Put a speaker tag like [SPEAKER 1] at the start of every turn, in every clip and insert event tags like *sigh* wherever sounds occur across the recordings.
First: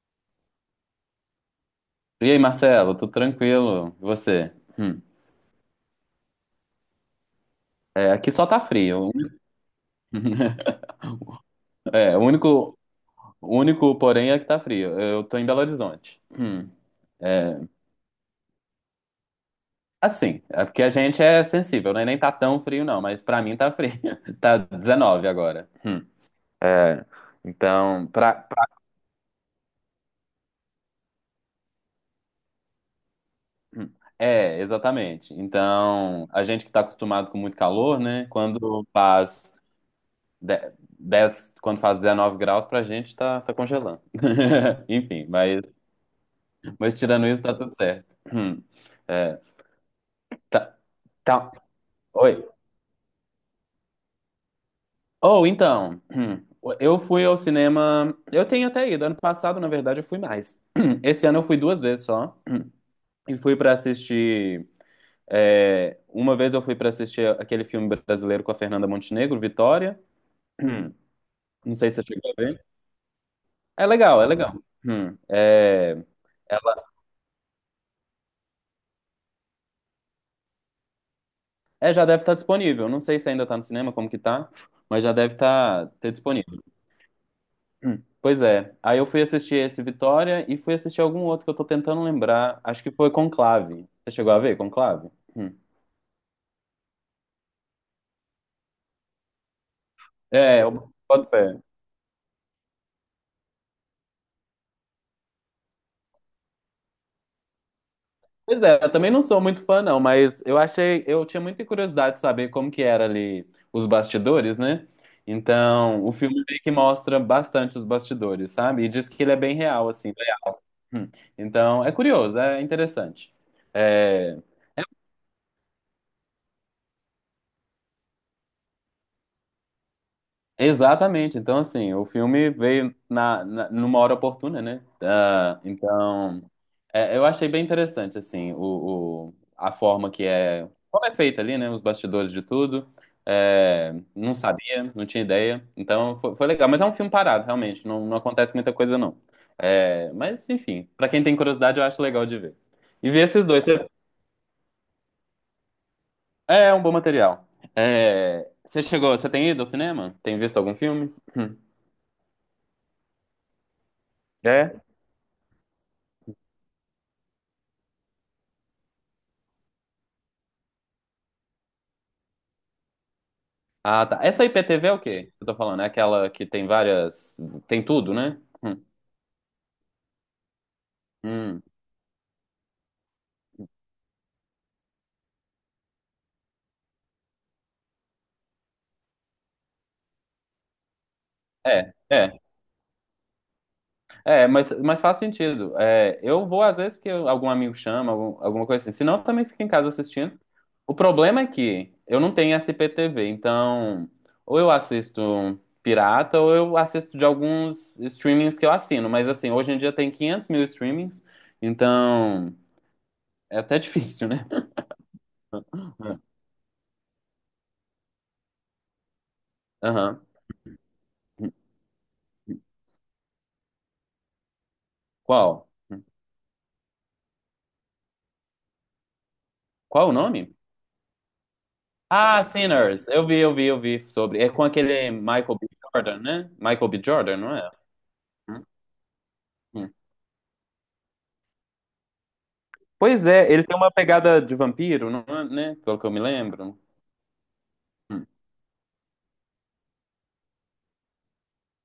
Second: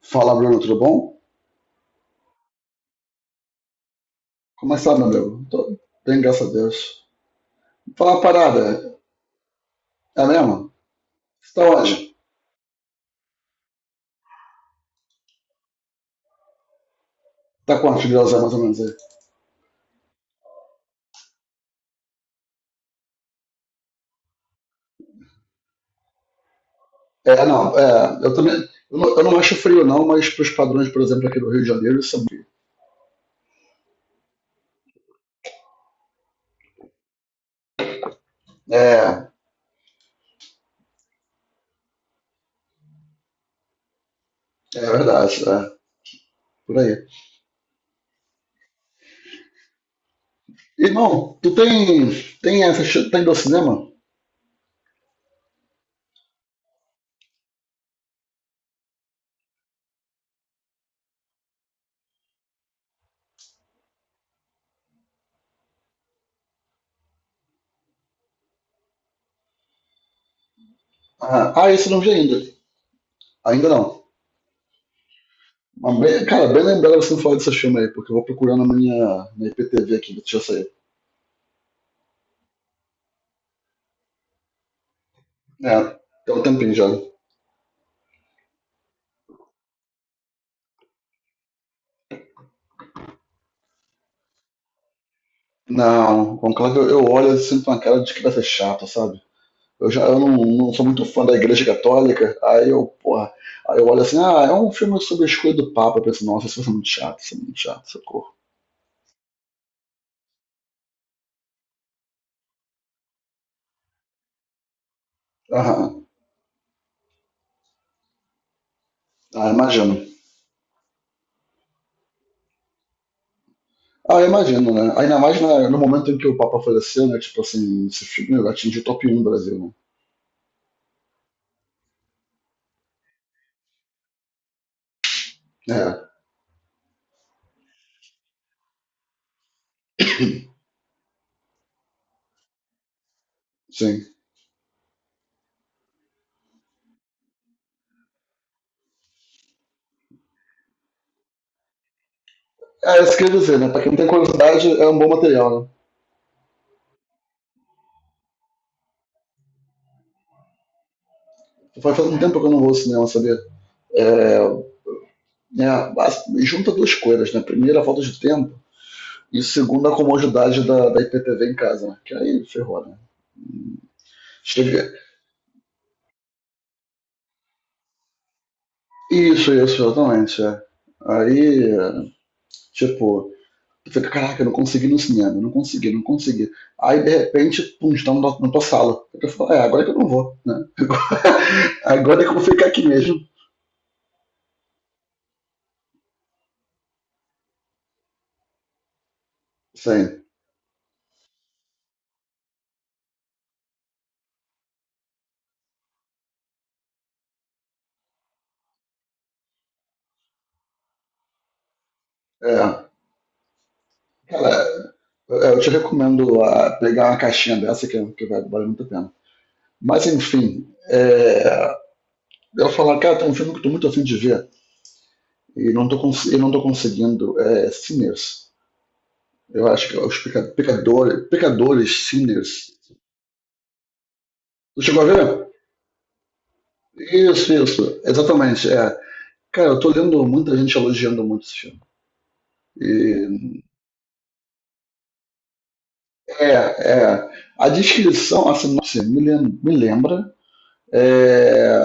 [SPEAKER 1] Fala, Bruno, tudo bom?
[SPEAKER 2] E aí, Marcelo, tudo tranquilo? E você?
[SPEAKER 1] Começar,
[SPEAKER 2] Hum.
[SPEAKER 1] meu amigo. Tô bem, graças a Deus. Fala
[SPEAKER 2] É,
[SPEAKER 1] uma
[SPEAKER 2] aqui só tá
[SPEAKER 1] parada,
[SPEAKER 2] frio.
[SPEAKER 1] é mesmo?
[SPEAKER 2] *laughs*
[SPEAKER 1] Você tá onde?
[SPEAKER 2] É, o único, o único porém é que tá frio. Eu tô em Belo Horizonte. Hum. É,
[SPEAKER 1] Tá quantos graus é mais ou menos aí?
[SPEAKER 2] é porque a gente é sensível, né? Nem tá tão frio, não, mas pra mim tá frio. *laughs* Tá 19 agora. Hum. É,
[SPEAKER 1] É, não,
[SPEAKER 2] então,
[SPEAKER 1] é,
[SPEAKER 2] pra,
[SPEAKER 1] eu também.
[SPEAKER 2] pra-
[SPEAKER 1] Eu não acho frio, não, mas pros padrões, por exemplo, aqui do Rio de Janeiro, isso é frio.
[SPEAKER 2] hum. É, exatamente. Então, a gente que tá acostumado com muito calor, né?
[SPEAKER 1] É,
[SPEAKER 2] De- 10, quando faz 19 graus, pra gente tá congelando.
[SPEAKER 1] é
[SPEAKER 2] *laughs* Enfim,
[SPEAKER 1] verdade,
[SPEAKER 2] mas,
[SPEAKER 1] é, por aí.
[SPEAKER 2] mas tirando isso, tá tudo certo. Hum. É, tá,
[SPEAKER 1] Irmão,
[SPEAKER 2] tá.
[SPEAKER 1] tu tem.
[SPEAKER 2] Oi.
[SPEAKER 1] Tem essa. Tá indo ao cinema?
[SPEAKER 2] Ou então, hum, eu fui ao cinema. Eu tenho até ido. Ano passado, na verdade, eu fui mais. *clears throat* Esse ano eu fui duas vezes só. E fui pra assistir. É, uma vez eu fui pra assistir aquele filme brasileiro com a Fernanda Montenegro, Vitória.
[SPEAKER 1] Ah,
[SPEAKER 2] *clears throat*
[SPEAKER 1] ah,
[SPEAKER 2] Não
[SPEAKER 1] esse
[SPEAKER 2] sei
[SPEAKER 1] eu
[SPEAKER 2] se
[SPEAKER 1] não
[SPEAKER 2] você
[SPEAKER 1] vi
[SPEAKER 2] chegou
[SPEAKER 1] ainda.
[SPEAKER 2] a ver.
[SPEAKER 1] Ainda
[SPEAKER 2] É
[SPEAKER 1] não.
[SPEAKER 2] legal, é legal. Hum, é,
[SPEAKER 1] Mas cara, bem lembrado você não falar desse filme aí, porque eu vou procurar na minha, na IPTV aqui, deixa eu sair.
[SPEAKER 2] É, já deve estar disponível. Não sei se ainda tá no cinema, como que tá, mas já deve estar
[SPEAKER 1] É,
[SPEAKER 2] ter
[SPEAKER 1] tem um
[SPEAKER 2] disponível.
[SPEAKER 1] tempinho já.
[SPEAKER 2] Hum. Pois é. Aí eu fui assistir esse Vitória e fui assistir algum outro que eu tô tentando lembrar. Acho que foi Conclave. Você chegou a ver Conclave? Hum.
[SPEAKER 1] Não, conclave eu olho e sinto uma cara de que vai ser chato, sabe? Eu já eu não,
[SPEAKER 2] É,
[SPEAKER 1] não sou
[SPEAKER 2] eu
[SPEAKER 1] muito fã
[SPEAKER 2] boto
[SPEAKER 1] da
[SPEAKER 2] fé.
[SPEAKER 1] Igreja Católica, aí eu, porra, aí eu olho assim, ah, é um filme sobre a escolha do Papa, eu penso, nossa, isso vai ser muito chato, isso é muito chato, socorro.
[SPEAKER 2] Pois é, eu também não sou muito fã, não, mas eu achei, eu tinha muita curiosidade de saber como que era ali os bastidores, né?
[SPEAKER 1] Aham,
[SPEAKER 2] Então, o filme meio que mostra bastante os bastidores, sabe? E diz que ele é
[SPEAKER 1] ah,
[SPEAKER 2] bem real,
[SPEAKER 1] imagino.
[SPEAKER 2] assim. Né? Hum. Então, é curioso, é interessante.
[SPEAKER 1] Ah,
[SPEAKER 2] É,
[SPEAKER 1] imagino, né? Ainda mais no momento em que o Papa faleceu, né? Tipo assim, esse filme atingiu o top um do Brasil,
[SPEAKER 2] exatamente. Então, assim, o filme veio numa hora oportuna, né? Ah,
[SPEAKER 1] né? É,
[SPEAKER 2] então, é, eu achei bem interessante, assim, a forma que é... Como é feita ali, né? Os bastidores de tudo. É,
[SPEAKER 1] sim.
[SPEAKER 2] não sabia, não tinha ideia. Foi legal. Mas é um filme parado, realmente. Não acontece muita coisa, não. É, mas, enfim, pra quem tem curiosidade, eu acho legal de ver.
[SPEAKER 1] É,
[SPEAKER 2] E
[SPEAKER 1] isso
[SPEAKER 2] ver
[SPEAKER 1] que eu ia
[SPEAKER 2] esses
[SPEAKER 1] dizer,
[SPEAKER 2] dois.
[SPEAKER 1] né? Pra quem tem curiosidade, é um bom material, né?
[SPEAKER 2] É um bom material. É, você chegou... Você tem ido ao cinema? Tem visto algum filme? *clears throat*
[SPEAKER 1] Faz um tempo que eu não vou ao cinema, sabia? É,
[SPEAKER 2] É.
[SPEAKER 1] é, junta duas coisas, né? Primeiro, a falta de tempo, e segundo, a comodidade da IPTV em casa, né? Que aí ferrou, né?
[SPEAKER 2] Ah, tá. Essa IPTV
[SPEAKER 1] Chega-
[SPEAKER 2] é o quê? Eu tô falando, é aquela que tem várias. Tem tudo, né?
[SPEAKER 1] Isso, isso, exatamente. É.
[SPEAKER 2] Hum.
[SPEAKER 1] Aí, é, tipo, tu fica, caraca, eu não consegui ir no cinema, eu não consegui. Aí, de repente, pum, está na tua sala. Aí tu é, agora que eu não vou, né? *laughs*
[SPEAKER 2] É,
[SPEAKER 1] Agora é que eu
[SPEAKER 2] é.
[SPEAKER 1] vou ficar aqui mesmo.
[SPEAKER 2] É, mas faz sentido. É, eu vou às vezes algum amigo chama, alguma coisa assim. Se não, eu também fico em casa
[SPEAKER 1] Sim,
[SPEAKER 2] assistindo. O problema é que eu não tenho essa IPTV, então ou eu assisto um pirata ou eu assisto de alguns streamings que eu assino. Mas assim, hoje em dia tem 500 mil streamings, então
[SPEAKER 1] é.
[SPEAKER 2] é até difícil, né?
[SPEAKER 1] Cara, eu te
[SPEAKER 2] *laughs*
[SPEAKER 1] recomendo pegar uma caixinha dessa que vai valer muito a pena. Mas,
[SPEAKER 2] Aham.
[SPEAKER 1] enfim, é, ela fala, cara, tem um filme que eu tô muito afim de ver
[SPEAKER 2] Qual?
[SPEAKER 1] e não tô, conseguindo. É Sinners. Eu acho que é
[SPEAKER 2] Qual o
[SPEAKER 1] os peca-
[SPEAKER 2] nome?
[SPEAKER 1] pecadores, pecadores,
[SPEAKER 2] Ah,
[SPEAKER 1] Sinners.
[SPEAKER 2] Sinners. Eu vi sobre. É com
[SPEAKER 1] Tu chegou a
[SPEAKER 2] aquele
[SPEAKER 1] ver?
[SPEAKER 2] Michael B. Jordan, né? Michael B. Jordan,
[SPEAKER 1] Isso,
[SPEAKER 2] não é?
[SPEAKER 1] isso.
[SPEAKER 2] Hum,
[SPEAKER 1] Exatamente, é. Cara, eu tô
[SPEAKER 2] hum.
[SPEAKER 1] lendo muita gente elogiando muito esse filme.
[SPEAKER 2] Pois é,
[SPEAKER 1] E,
[SPEAKER 2] ele tem uma pegada de vampiro, não é, né? Pelo que eu me
[SPEAKER 1] é,
[SPEAKER 2] lembro.
[SPEAKER 1] é. A
[SPEAKER 2] Hum,
[SPEAKER 1] descrição, a sinopse me lembra é,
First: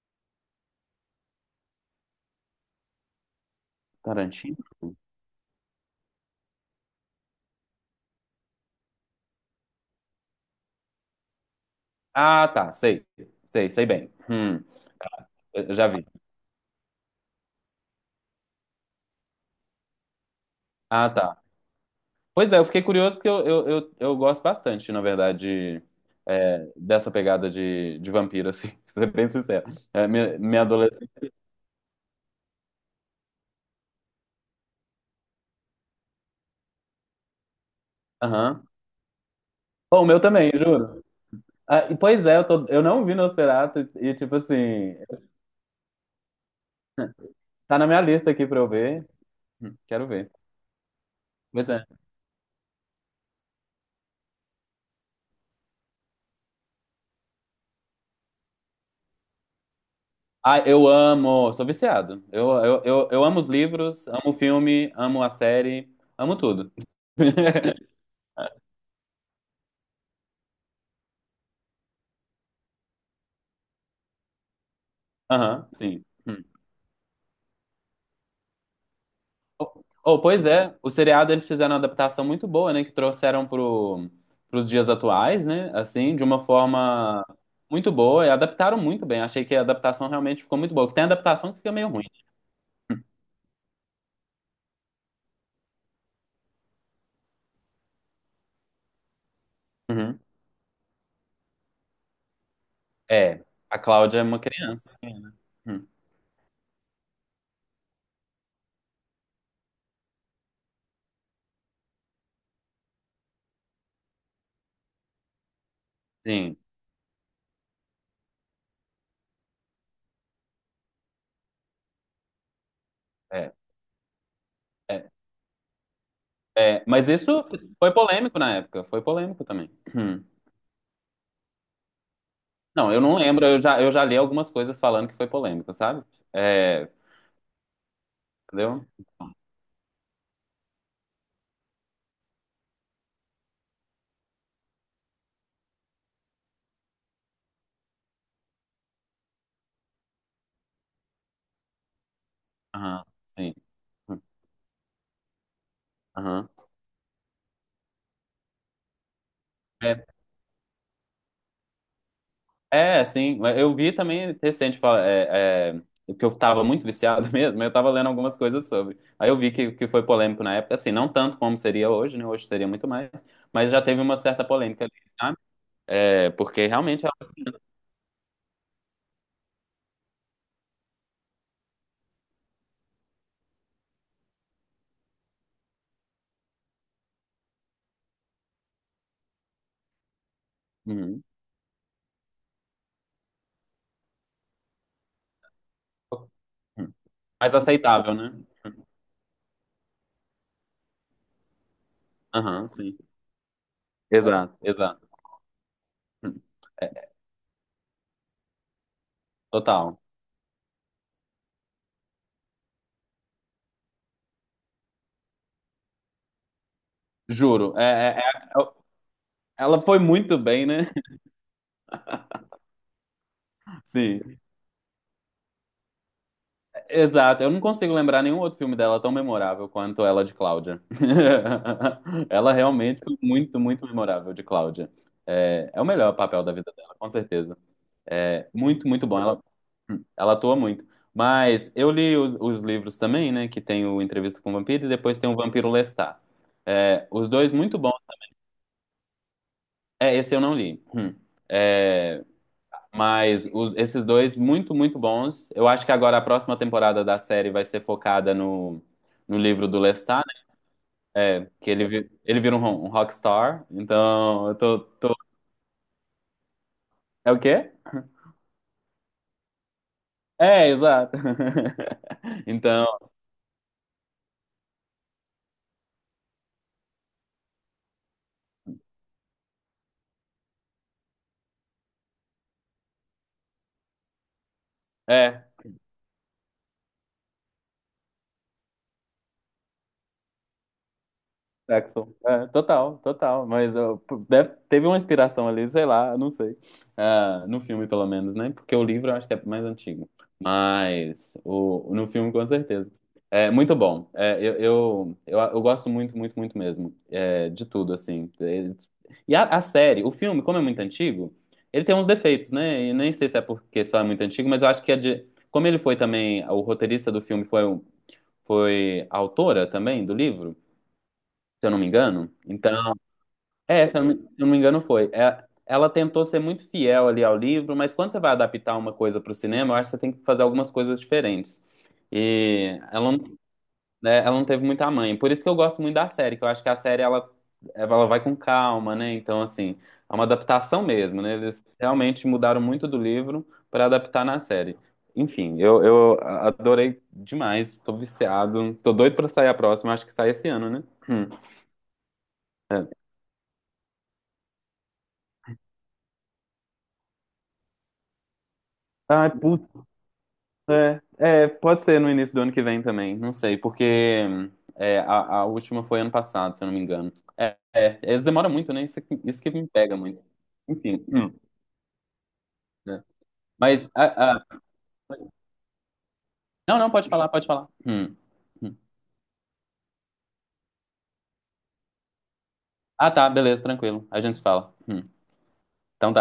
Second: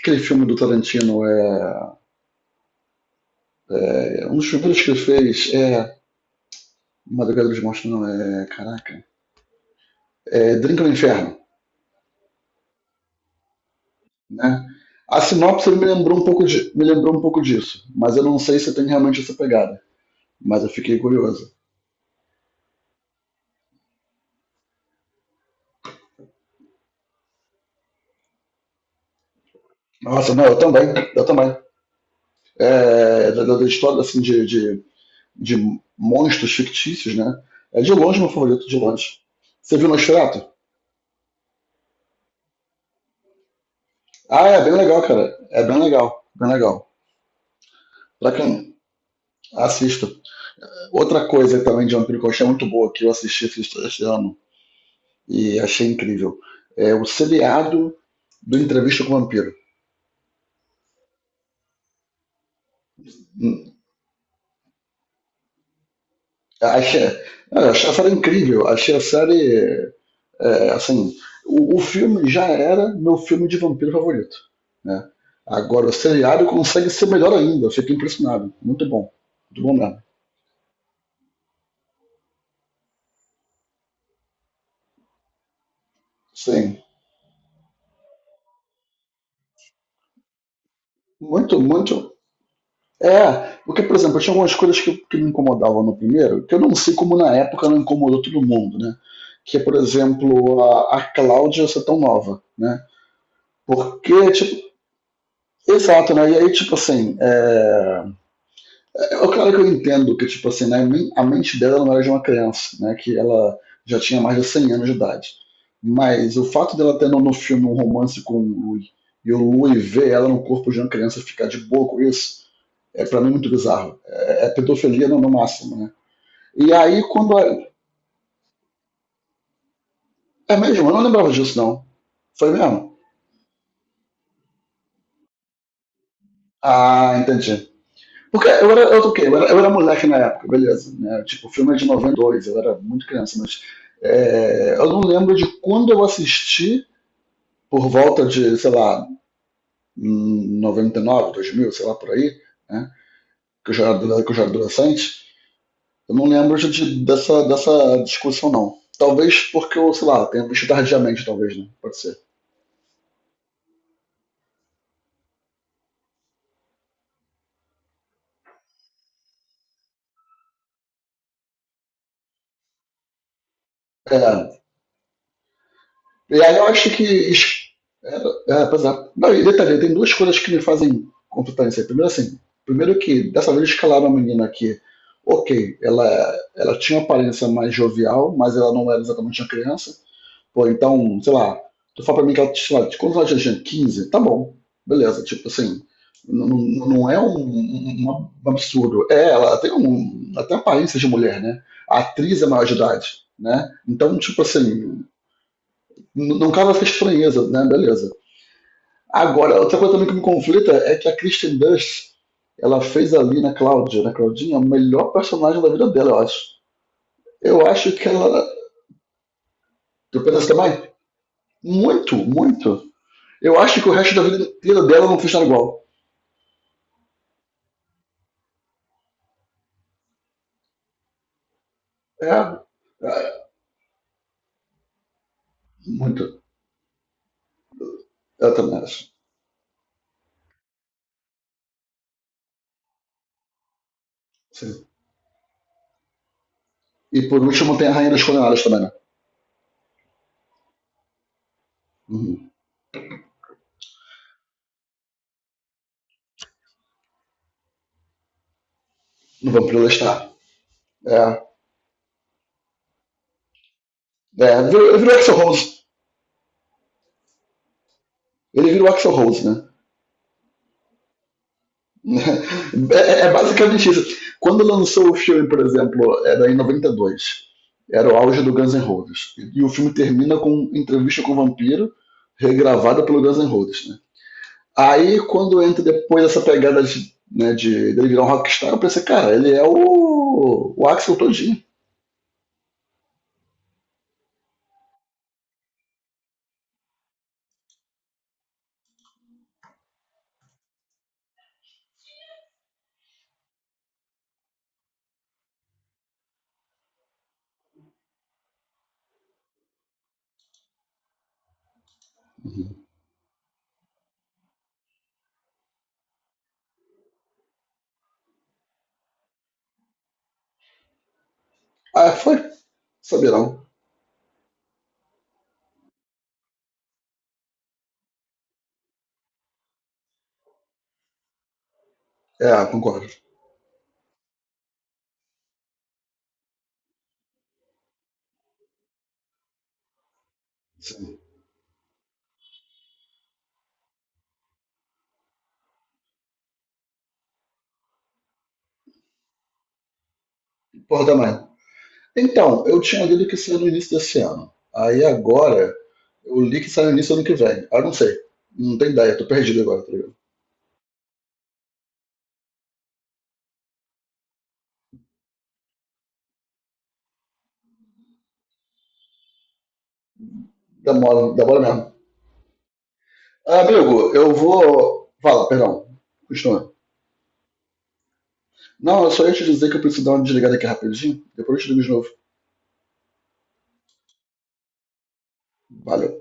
[SPEAKER 1] aquele filme do Tarantino. É, é um dos
[SPEAKER 2] Tarantino.
[SPEAKER 1] primeiros que ele fez é Madrugada dos Monstros, não, é... Caraca. É Drink no Inferno.
[SPEAKER 2] Ah, tá, sei. Sei bem.
[SPEAKER 1] Né? A sinopse
[SPEAKER 2] Eu
[SPEAKER 1] me
[SPEAKER 2] já vi.
[SPEAKER 1] lembrou um pouco de, me lembrou um pouco disso, mas eu não sei se tem realmente essa pegada. Mas eu fiquei
[SPEAKER 2] Ah, tá.
[SPEAKER 1] curioso.
[SPEAKER 2] Pois é, eu fiquei curioso porque eu gosto bastante, na verdade, é, dessa pegada de vampiro, assim, *laughs* pra ser bem sincero.
[SPEAKER 1] Nossa, não, eu
[SPEAKER 2] Minha
[SPEAKER 1] também, eu
[SPEAKER 2] adolescência.
[SPEAKER 1] também. É, da história assim de monstros fictícios, né? É de longe meu
[SPEAKER 2] Aham.
[SPEAKER 1] favorito, de longe. Você viu
[SPEAKER 2] Bom, o meu
[SPEAKER 1] Nosferatu?
[SPEAKER 2] também, juro. Ah, e, pois é, eu não vi Nosferatu tipo
[SPEAKER 1] Ah, é bem
[SPEAKER 2] assim,
[SPEAKER 1] legal, cara. É bem legal.
[SPEAKER 2] *laughs* tá na minha lista
[SPEAKER 1] Pra
[SPEAKER 2] aqui pra eu
[SPEAKER 1] quem
[SPEAKER 2] ver. Quero
[SPEAKER 1] assista.
[SPEAKER 2] ver.
[SPEAKER 1] Outra coisa
[SPEAKER 2] Pois é.
[SPEAKER 1] também de vampiro que eu achei muito boa, que eu assisti esse ano e achei incrível, é o seriado do Entrevista com o Vampiro.
[SPEAKER 2] Ah, eu amo, sou viciado. Eu amo os livros, amo o filme, amo a série, amo tudo.
[SPEAKER 1] Achei, eu achei a
[SPEAKER 2] *laughs*
[SPEAKER 1] série incrível. Achei a série. É, assim, o filme já era meu filme de vampiro favorito. Né?
[SPEAKER 2] Aham,
[SPEAKER 1] Agora o
[SPEAKER 2] sim. Hum.
[SPEAKER 1] seriado consegue ser melhor ainda. Eu fiquei impressionado. Muito bom. Muito bom
[SPEAKER 2] Oh,
[SPEAKER 1] mesmo.
[SPEAKER 2] oh, pois é, o seriado eles fizeram uma adaptação muito boa, né? Que trouxeram pros dias atuais, né? Assim, de uma
[SPEAKER 1] Sim.
[SPEAKER 2] forma muito boa. E adaptaram muito bem. Achei que a adaptação realmente ficou muito boa. Que tem adaptação que
[SPEAKER 1] Muito,
[SPEAKER 2] fica meio ruim.
[SPEAKER 1] muito. É, porque, por exemplo, tinha algumas coisas que me incomodavam no primeiro, que eu não sei como na época não incomodou todo mundo, né? Que é, por
[SPEAKER 2] Uhum.
[SPEAKER 1] exemplo, a Cláudia ser tão nova, né?
[SPEAKER 2] É, a Cláudia é
[SPEAKER 1] Porque,
[SPEAKER 2] uma
[SPEAKER 1] tipo,
[SPEAKER 2] criança, sim, né? Hum,
[SPEAKER 1] exato, né? E aí, tipo assim, é, é claro que eu entendo que, tipo assim, né, a mente dela não era de uma criança, né? Que ela já tinha mais de 100 anos de idade. Mas o
[SPEAKER 2] Sim,
[SPEAKER 1] fato dela ter no filme um romance com o Louis e o Louis ver ela no corpo de uma criança e ficar de boa com isso, é para mim muito
[SPEAKER 2] é,
[SPEAKER 1] bizarro. É, é pedofilia
[SPEAKER 2] é,
[SPEAKER 1] no máximo, né? E
[SPEAKER 2] é.
[SPEAKER 1] aí
[SPEAKER 2] Mas
[SPEAKER 1] quando.
[SPEAKER 2] isso
[SPEAKER 1] É,
[SPEAKER 2] foi polêmico na época, foi polêmico também. Hum.
[SPEAKER 1] é mesmo, eu não lembrava disso, não. Foi
[SPEAKER 2] Não,
[SPEAKER 1] mesmo?
[SPEAKER 2] eu não lembro, eu já li algumas coisas falando que foi polêmico, sabe? É,
[SPEAKER 1] Ah, entendi. Porque eu era,
[SPEAKER 2] entendeu?
[SPEAKER 1] eu, o quê? Eu era moleque na época, beleza. Né? Tipo, o filme é de 92, eu era muito criança, mas é, eu não lembro de quando eu assisti, por volta de, sei lá, 99, 2000, sei lá, por aí, né?
[SPEAKER 2] Aham, sim.
[SPEAKER 1] Que, eu já
[SPEAKER 2] Hum,
[SPEAKER 1] era, que eu já era adolescente. Eu não
[SPEAKER 2] Aham.
[SPEAKER 1] lembro dessa discussão, não. Talvez porque eu,
[SPEAKER 2] É,
[SPEAKER 1] sei lá, tenha visto tardiamente, talvez, né? Pode ser.
[SPEAKER 2] sim, mas eu vi também recente, é, que eu tava muito viciado *laughs* mesmo, eu tava lendo algumas coisas sobre. Aí eu vi que foi polêmico na época, assim, não tanto como seria hoje, né? Hoje seria muito mais, mas já teve uma certa
[SPEAKER 1] É,
[SPEAKER 2] polêmica ali. É,
[SPEAKER 1] E aí
[SPEAKER 2] porque
[SPEAKER 1] eu acho que.
[SPEAKER 2] realmente é
[SPEAKER 1] Es- é, é, pois é. Não, e detalhe, tem duas coisas que me fazem contra isso aí. Primeiro, assim, primeiro que dessa vez escalaram a menina que, ok, ela tinha uma aparência mais jovial, mas ela não era exatamente uma criança. Pô, então,
[SPEAKER 2] uhum,
[SPEAKER 1] sei lá, tu fala pra mim que ela, sei lá, quantos ela tinha? 15. Tá bom, beleza, tipo assim. Não, não
[SPEAKER 2] uhum.
[SPEAKER 1] não é um,
[SPEAKER 2] Mais aceitável, né?
[SPEAKER 1] um absurdo. É, ela tem um, até aparência de mulher, né? A atriz é maior
[SPEAKER 2] Aham,
[SPEAKER 1] de
[SPEAKER 2] sim.
[SPEAKER 1] idade, né? Então, tipo
[SPEAKER 2] Exato,
[SPEAKER 1] assim,
[SPEAKER 2] exato. Uhum.
[SPEAKER 1] não cabe essa
[SPEAKER 2] É,
[SPEAKER 1] estranheza, né? Beleza. Agora, outra coisa
[SPEAKER 2] total.
[SPEAKER 1] também que me conflita é que a Kristen Dunst ela fez ali na Cláudia, na Claudinha, a melhor personagem da vida dela, eu acho. Eu
[SPEAKER 2] Juro.
[SPEAKER 1] acho que
[SPEAKER 2] É,
[SPEAKER 1] ela.
[SPEAKER 2] é, ela foi
[SPEAKER 1] Tu
[SPEAKER 2] muito
[SPEAKER 1] pensa
[SPEAKER 2] bem,
[SPEAKER 1] também?
[SPEAKER 2] né?
[SPEAKER 1] Muito, muito. Eu acho
[SPEAKER 2] *laughs*
[SPEAKER 1] que o resto da
[SPEAKER 2] Sim.
[SPEAKER 1] vida inteira dela não fez nada igual.
[SPEAKER 2] Exato. Eu não consigo lembrar nenhum outro filme dela tão memorável quanto ela de Cláudia. *laughs*
[SPEAKER 1] É.
[SPEAKER 2] Ela realmente foi
[SPEAKER 1] É
[SPEAKER 2] muito, muito memorável de Cláudia. É, é o melhor
[SPEAKER 1] muito.
[SPEAKER 2] papel da vida dela, com certeza. É
[SPEAKER 1] Eu também
[SPEAKER 2] muito, muito
[SPEAKER 1] acho.
[SPEAKER 2] bom. Ela atua muito. Mas eu li os livros também, né? Que tem o Entrevista com o Vampiro
[SPEAKER 1] Sim.
[SPEAKER 2] e depois tem o Vampiro Lestat. É,
[SPEAKER 1] E
[SPEAKER 2] os
[SPEAKER 1] por
[SPEAKER 2] dois
[SPEAKER 1] último
[SPEAKER 2] muito
[SPEAKER 1] tem a
[SPEAKER 2] bons.
[SPEAKER 1] Rainha dos Condenados também, né?
[SPEAKER 2] É, esse eu não li. Hum. É,
[SPEAKER 1] Uhum.
[SPEAKER 2] mas esses dois muito, muito bons. Eu acho que agora a próxima temporada da série vai ser focada no
[SPEAKER 1] Não
[SPEAKER 2] livro
[SPEAKER 1] vamos
[SPEAKER 2] do
[SPEAKER 1] prelestar.
[SPEAKER 2] Lestat,
[SPEAKER 1] É.
[SPEAKER 2] né? Ele vira um rockstar. Então, eu
[SPEAKER 1] É.
[SPEAKER 2] tô,
[SPEAKER 1] Virou
[SPEAKER 2] tô...
[SPEAKER 1] Axel Rose.
[SPEAKER 2] É o quê?
[SPEAKER 1] Ele virou Axel Rose, né?
[SPEAKER 2] É, exato. *laughs* Então.
[SPEAKER 1] É basicamente isso. Quando lançou o filme, por exemplo, era em 92, era o auge do Guns N' Roses. E o filme termina com entrevista com o vampiro, regravada pelo Guns N' Roses. Né? Aí,
[SPEAKER 2] É
[SPEAKER 1] quando entra depois essa pegada de, né, de ele virar um rockstar, eu pensei, cara, ele é o Axel todinho.
[SPEAKER 2] Jackson. É, total, total. Mas ó, teve uma inspiração ali, sei lá, não sei. Ah, no filme, pelo menos, né? Porque o livro eu acho que é mais antigo. Mas o, no filme, com certeza. É muito bom. É, eu gosto muito, muito, muito mesmo. É, de tudo, assim. E a série, o filme, como é muito antigo, ele tem uns defeitos, né? E nem sei se é porque só é muito antigo, mas eu acho que é de. Como ele foi também, o roteirista do filme foi, foi a autora também do livro se eu não me
[SPEAKER 1] Ah,
[SPEAKER 2] engano.
[SPEAKER 1] foi.
[SPEAKER 2] Então,
[SPEAKER 1] Saberão.
[SPEAKER 2] é, se eu não me engano, foi. É, ela tentou ser muito fiel ali ao livro, mas quando você vai adaptar uma coisa para o cinema, eu acho que você tem que fazer algumas coisas diferentes.
[SPEAKER 1] É,
[SPEAKER 2] E
[SPEAKER 1] concordo.
[SPEAKER 2] ela, não- né, ela não teve muita mãe. Por isso que eu gosto muito da série, que eu acho que ela vai com calma, né? Então, assim, é uma adaptação
[SPEAKER 1] Sim.
[SPEAKER 2] mesmo, né? Eles realmente mudaram muito do livro para adaptar na série. Enfim, eu adorei demais, tô viciado, tô doido para sair a próxima, acho que sai esse ano, né?
[SPEAKER 1] Porra,
[SPEAKER 2] Hum,
[SPEAKER 1] também. Então, eu
[SPEAKER 2] é.
[SPEAKER 1] tinha lido que seria no início desse ano. Aí agora, eu li que sai no início do ano que vem. Ah, não sei. Não tenho ideia, tô
[SPEAKER 2] Ai,
[SPEAKER 1] perdido agora, tá ligado?
[SPEAKER 2] é, é, pode ser no início do ano que vem também, não sei, porque é, a última foi ano passado, se eu não me engano. É, é, eles demoram muito, né? Isso, isso que me pega muito. Enfim,
[SPEAKER 1] Demora, demora mesmo.
[SPEAKER 2] né.
[SPEAKER 1] Ah,
[SPEAKER 2] Mas,
[SPEAKER 1] amigo, eu vou. Fala, perdão. Continua.
[SPEAKER 2] não, pode falar, pode falar. Hum.
[SPEAKER 1] Não, eu só ia te dizer que eu preciso dar uma desligada aqui rapidinho. Depois eu te ligo de novo.
[SPEAKER 2] Ah, tá, beleza, tranquilo, a gente se fala. Então tá.
[SPEAKER 1] Valeu.